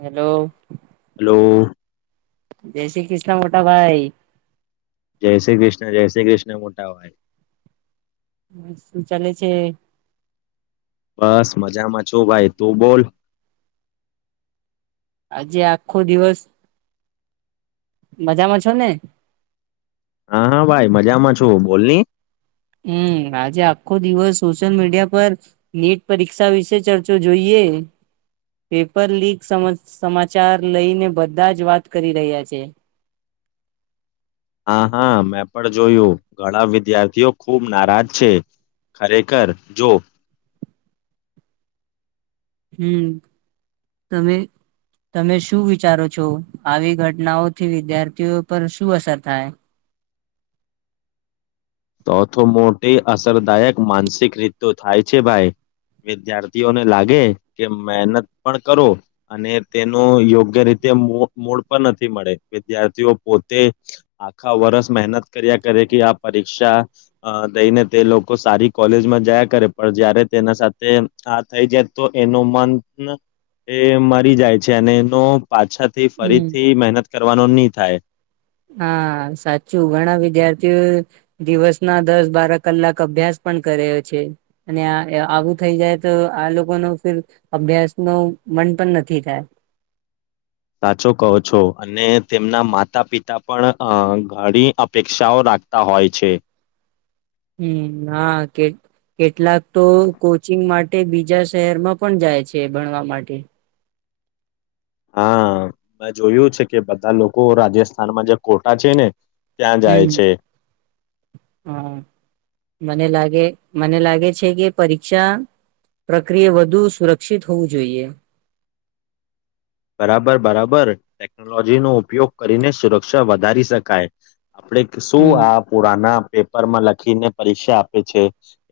Hello. Hello જય શ્રી કૃષ્ણ મોટાભાઈ. જય શ્રી કૃષ્ણ જય શ્રી કૃષ્ણ મોટા ભાઈ. શું ચલે છે. બસ મજામાં છો ભાઈ તું બોલ. આજે આખો દિવસ મજામાં છો ને. હા હા ભાઈ મજામાં છો બોલની. હમ આજે આખો દિવસ સોશિયલ મીડિયા પર નીટ પરીક્ષા વિશે ચર્ચો જોઈએ પેપર લીક સમાચાર લઈને બધા જ વાત કરી રહ્યા છે. હા હા મેં પણ જોયું. ઘણા વિદ્યાર્થીઓ ખુબ નારાજ છે ખરેખર જો. હમ તમે તમે શું વિચારો છો આવી ઘટનાઓથી વિદ્યાર્થીઓ પર શું અસર થાય. ચૌથ મોટી અસરદાયક માનસિક રીત થાય છે ભાઈ વિદ્યાર્થીઓને લાગે કે મહેનત પણ કરો અને તેનું યોગ્ય રીતે મૂળ પણ નથી મળે વિદ્યાર્થીઓ પોતે આખા વર્ષ મહેનત કર્યા કરે કે આ પરીક્ષા. દઈને તે લોકો સારી કોલેજમાં જયા કરે પણ જયારે તેના સાથે આ થઈ જાય તો એનો મન એ મરી જાય છે અને એનો પાછા. થી હમ ફરીથી મહેનત. કરવાનો નહી થાય. હા સાચું ઘણા વિદ્યાર્થીઓ દિવસ ના દસ બાર કલાક અભ્યાસ પણ કરે છે અને આવું થઈ જાય તો આ લોકો ન ફર અભ્યાસ ન મન પણ નથી થાય. સાચો કહો છો અને તેમના માતા પિતા પણ અ ઘણી અપેક્ષાઓ રાખતા હોય છે. હમ હા કે કેટલાક તો કોચિંગ માટે બીજા શહેરમાં પણ જાય છે ભણવા માટે. હા મેં જોયું છે કે બધા લોકો રાજસ્થાનમાં જે કોટા છે ને. ત્યાં જાય હમ છે હમ. [unintelligible] મને લાગે મને લાગે છે કે પરીક્ષા પ્રક્રિયા વધુ સુરક્ષિત હોવું જોઈએ. બરાબર બરાબર ટેકનોલોજીનોો ઉપયોગ કરીને સુરક્ષા વધારી શકાય. આપણેે શું હમ આ પુરાના. પેપરમાં લખીને પરીક્ષા આપે છે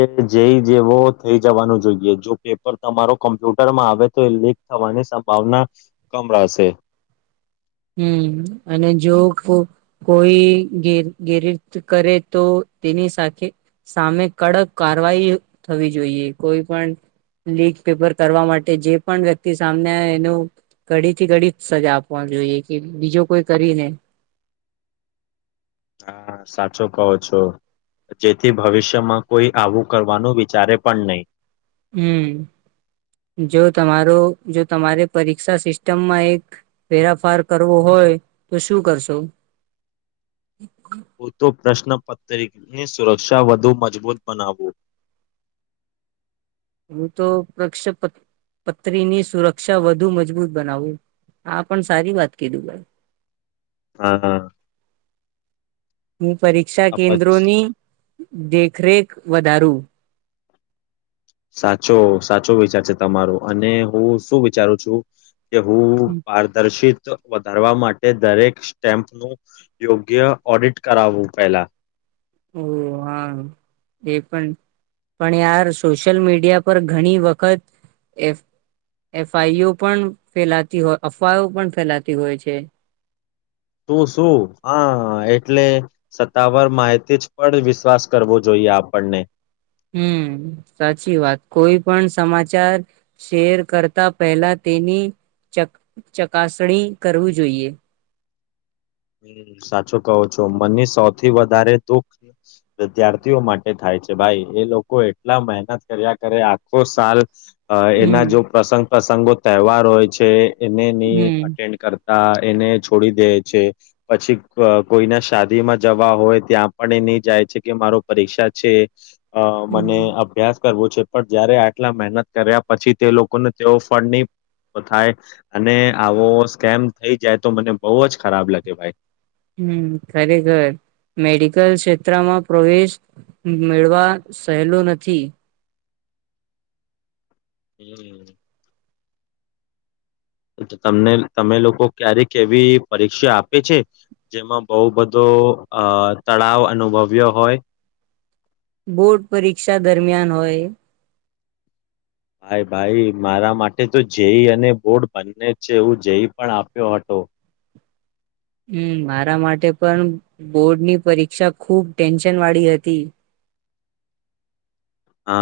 એ જે જેવો થઈ જવાનું જોઈએ જો પેપર તમારો કમ્પ્યુટરમાં આવે તો એ લીક થવાની સંભાવના. કામડાશે. હમ અને જો કોઈ ગેરી કરે તો તેની સાથે સામે કડક કારવાહી થવી જોઈએ કોઈ પણ લીક પેપર કરવા માટે જે પણ વ્યક્તિ સામને એનું ઘડી થી ઘડી સજા આપવા જોઈએ. કે બીજો કોઈ કરીને. હા સાચો કહો છો જેથી ભવિષ્યમાં કોઈ આવું કરવાનું વિચારે પણ નહી. હમ જો તમારો જો તમારે પરીક્ષા સિસ્ટમમાં એક ફેરાફાર કરવો હોય તો શું કરશો. હ તો પ્રશ્ન પત્ર. તરીની સુરક્ષા વધુ મજબૂત બનાવવું. હું તો પક્ષ પત્રીની સુરક્ષા વધુ મજબૂત બનાવું આ પણ સારી વાત કીધું ભાઈ. હા હા [unintelligible] હું પરીક્ષા અપચ કેન્દ્રોની. દેખરેખ વધારું. સાચો સાચો વિચાર છે તમારો અને હું શું વિચારું છું. તે હું પારદર્શિ વધારવા માટે દરેક સ્ટેમ્પનું યોગ્ય ઓડિટ કરાવવું પહેલા ઓ હા એ પણ પણ યાર સોશિયલ મીડિયા પર ઘણી વખત એ એફઆઈઓ પણ ફેલાતી હોય અફવાઓ પણ ફેલાતી હોય છે. તું શું હા એટલે સત્તાવાર માહિતી જ પણ વિશ્વાસ કરવો જોઈએ આપણને હમ સાચી વાત કોઈ પણ સમાચાર શેર કરતા પહેલા તેની ચક ચકાસણી કરવું જોઈએ. સાચું કહો છો મનની સૌથી વધારે દુખ વિદ્યાર્થીઓ માટે થાય છે ભાઈ એ લોકો એટલા મહેનત કર્યા કરે આખો સાલ અ હમ એના જો પ્રસંગ પ્રસંગો તહેવાર હોય છે. એને ની હમ અટન્ડ કર આ એને છોડી દે છે. પછી અ કોઈના શાદીમાં જવા હોય ત્યાં પણ એ ની જાય છે કે મારો પરીક્ષા છે. અ મને હમ અભ્યાસ કરવું છે પણ જયારે આટલા મહેનત કર્યા પછી તે લોકોને તેવ ફડ ની થાય અને આવો સ્કેમ થઈ જાય તો મને બોવ જ ખરાબ લા ગે ભાઈ હમ ખરેખર મેડિકલ ક્ષેત્રમાં પ્રવેશ મેળવા સહેલું નથી. [inaudible] તમને તમે લોકો ક્યારેક એવી પરીક્ષા આપે છે જેમાં બોવ બધો અ તળાવ અનુભવ્યો હોય બોર્ડ પરીક્ષા દરમિયાન હોય ભાઈ ભાઈ મારા માટે તો જેઈ અને બોર્ડ બંને જ છે એવું જેઈ પણ આપ્યો હતો હમ મારા માટે પણ બોર્ડની પરીક્ષા ખુબ ટેન્શન વાળી હતી. અ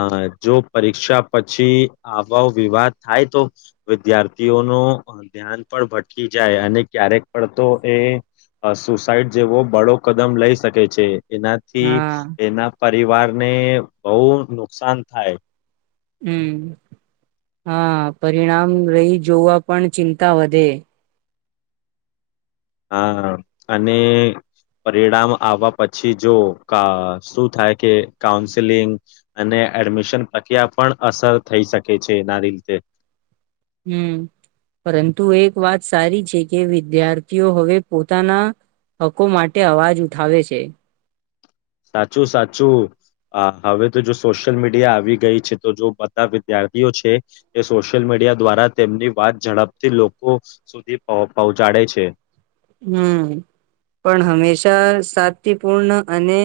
જો પરીક્ષા પછી આ [unintelligible] વિવાદ થાય તો વિદ્યાર્થીઓનો ધ્યાન પણ ભટકી જાય અને ક્યારેક પણ તો એ અ સુસાઈડ જેવો બળો કદમ લઈ શકે છે. એનાથી હા એના પરિવાર ને બોવ નુકસાન થાય હમ હા પરિણામ રહી જોવા પણ ચિંતા વધે હા અને પરિણામ આવવા પછી જો અ શું થાય કે કાઉન્સેલિંગ અને એડમિશન પ્રક્રિયા પણ અસર થઈ શકે છે એના રીતે હમ પરંતુ એક વાત સારી છે કે વિદ્યાર્થીઓ હવે પોતાના હકો માટે અવાજ ઉઠાવે છે. સાચું સાચું હવે તો જો સોશિયલ મીડિયા આવી ગઈ છે તો જો બધા વિદ્યાર્થીઓ છે એ સોશિયલ મીડિયા દ્વારા તેમની વાત ઝડપથી લોકો સુધી પો પહોંચાડે છે. હમ પણ હંમેશા શાતીપૂર્ણ અને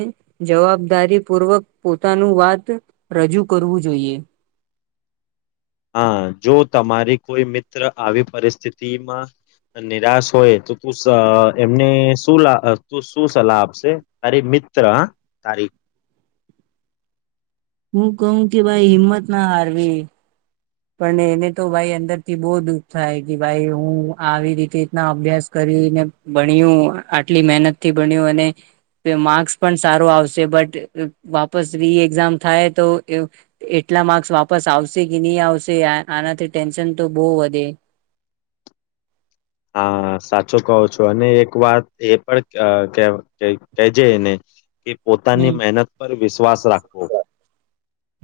જવાબદારી પૂર્વક પોતાનું વાત રજૂ કરવું જોઈએ. હા જો તમારી કોઈ મિત્ર આવી પરિસ્થિતિમાં નિરાશ હોય તો તું અ એમને શું તું શું સલાહ આપશે તારી મિત્ર હા તારી હું કહું કે ભાઈ હિંમત ના હારવી પણ એને તો ભાઈ અંદરથી બો દુઃખ થાય કે ભાઈ હું આવી રીતે રીતના અભ્યાસ કરીને ભણ્યું આટલી મહેનત થી ભણ્યું અને માર્ક્સ પણ સારો આવશે બટ વાપસ રી એક્ઝામ થાય તો એ એટલા માર્કસ વાપસ આવશે કે ની આવશે તે આ આનાથી ટેન્શન તો બો વધે હા સાચો કહો છો અને એક વાત એ પણ અ કે કે જે એને કે હમ પોતાની મહેનત પર વિશ્વાસ રાખવો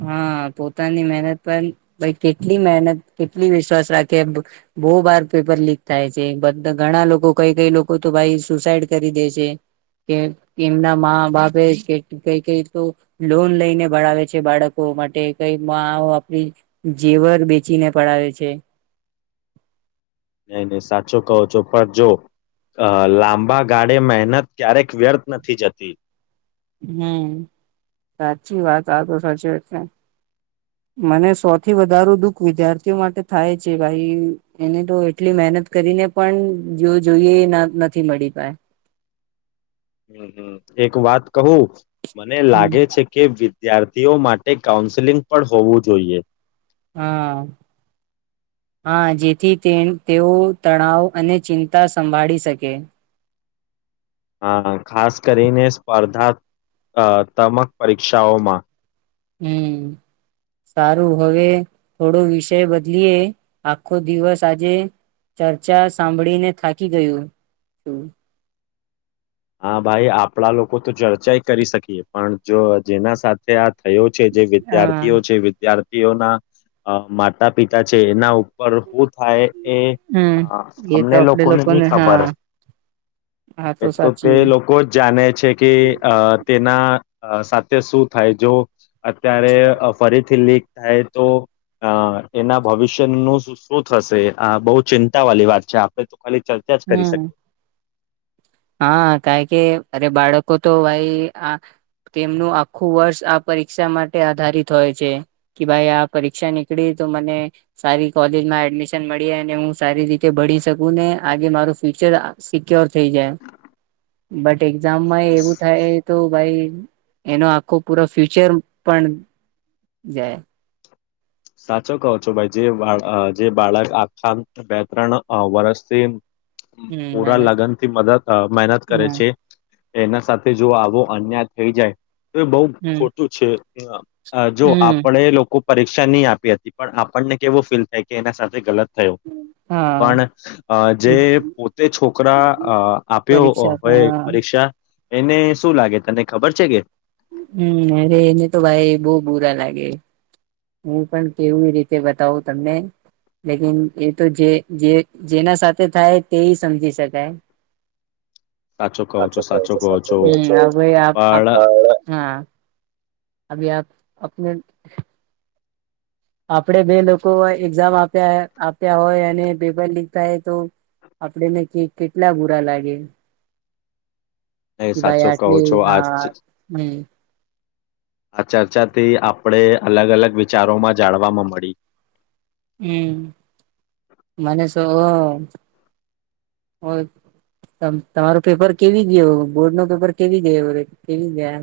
હા પોતાની મહેનત પણ ભાઈ કેટલી મહેનત કેટલી વિશ્વાસ રાખે બો વાર પેપર લીક થાય છે બધા ઘણા લોકો કઈ કઈ લોકો તો ભાઈ સુસાઈડ કરી દે છે કે એમના મા બાપે કઈ કઈ તો લોન લઈને ભણાવે બાળકો માટે કઈ આ આપણી જેવર બેચીને પડાવે છે. નય નય સાચો કહો છો પણ જો અ લાંબા ગાળે મહેનત ક્યારેક વ્યર્થ નથી જતી હમ સાચી વાત આતો સાચી છે મને સૌથી વધારું દુઃખ વિદ્યાર્થીઓ માટે થાય છે ભાઈ એને તો એટલી મહેનત કરીને પણ જો જોઈએ એ ના નથી મળી પાય હમ હમ એક વાત કહું મને હમ લાગે છે કે વિદ્યાર્થીઓ માટે કાઉન્સેલિંગ પણ હોવું જોઈએ. હા હા જેથી તે તેઓ તણાવ અને ચિંતા સંભાળી શકે ખાસ કરીને સ્પર્ધાત્મક પરીક્ષાઓમાં. હમ સારું હવે થોડો વિષય બદલીએ આખો દિવસ આજે ચર્ચા સાંભળીને થાકી ગયુંું. હા ભાઈ આપણા લોકો તો ચર્ચા કરી શકીએ પણ જો જેના સાથે આ. થયો છે જે હા વિદ્યાર્થીઓ છે વિદ્યાર્. ના માતા પિતા છે એના ઉપર શું થાય. એ હમ અ એ તો અમને આપડે નહી લોકોને હા ખબર હા તો સાચી. તે લોકો જ જાણે છે કે અ તેના. સાથે શું થાય જો. અત્યારે ફરીથી લીક. થાય તો એના ભવિષ્યનુંું શું થશે આ બહુ ચિંતા વાળલી વાત છે આપે તો. ખાલી ચર્ચા જ કરી હમ શકે. હા ક કે અરે બાળકો તો ભાઈ આ તેમનું આખું વર્ષ આ પરીક્ષા માટે આધારિત હોય છે કે ભાઈ આ પરીક્ષા નીકળી તો મને સારી કોલેજમાં એડમિશન મળી અને હું સારી રીતે ભળી શકું ને આજે મારું ફ્યુચર સિક્યોર થઈ જાય. બટ [unintelligible] એક્ઝામ માં હા એવું થાય તો. ભાઈ એનો આખો પૂરો ફ્યુચર પણ જાય. સાચો કહો છો ભાઈ જે જે બાળક આખા બે ત્રણ વર્ષથી. હમ પૂરા મહેનત લગ્ન થી મદદ મહેનત હમ કરે છે. એના સાથે જો આવો અન્યાય થઈ જાય. એ બહુ હમ ખોટું છે. હ [unintelligible] અ જો હમ આપણે લોકો. પરીક્ષા નહી આપ. આપી હતી પણ આપણને કેવું ફીલ થાય કે એના સાથે ગલત. થું હા પણ જે પોતે છોકરા આપ્યો પરીક્ષા હોય હા પરીક્ષા. એને શું લાગે તને ખબર છે કે. હમ અરે એને તો ભાઈ બહ બુરા લાગે. હું પણ કેવી રીતે બતાવું તમને લેકન એ તો જે જેના સાથે થાય તે સમજી શકાય. સાચો કહો છો સાચો કહો છો હા પણ અ આપ. આપણે. આપડે બે લોકો એક્ઝામ આપ્યા આપ્યા હોય અને પેપર લીક થાય તો આપડેને કેટલા બુરા લાગે. એ કે ભાઈ સાચો કહો આટલી છો આ. આ ચર્ચાથી આપણે અલગ અલગ વિચારોમાં જાણવામાં મળી. હમ મને તમારું પેપર કેવી ગ બોર્ડ ન પેપર કેવી ગય કેવી ગયા.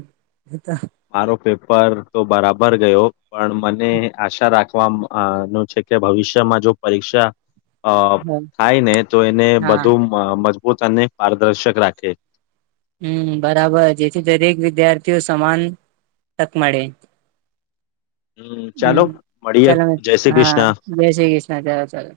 મારો પેપર તો બરાબર ગયો પણ મને આશા રાખી. નું છે કે ભવિષ્યમાં જો પરીક્ષા. અ થાય ને તો એને હા બધું મજ. પોતાને પારદર્શક રાખે. હમ બરાબર જેથી દરેક વિદ્યાર્થીઓ સમાન તક મળે. ચાલો હમ મળીએ ચલો જય શ્રી હા કૃષ્ણ જય શ્રી કૃષ્ણ ચલો ચલો.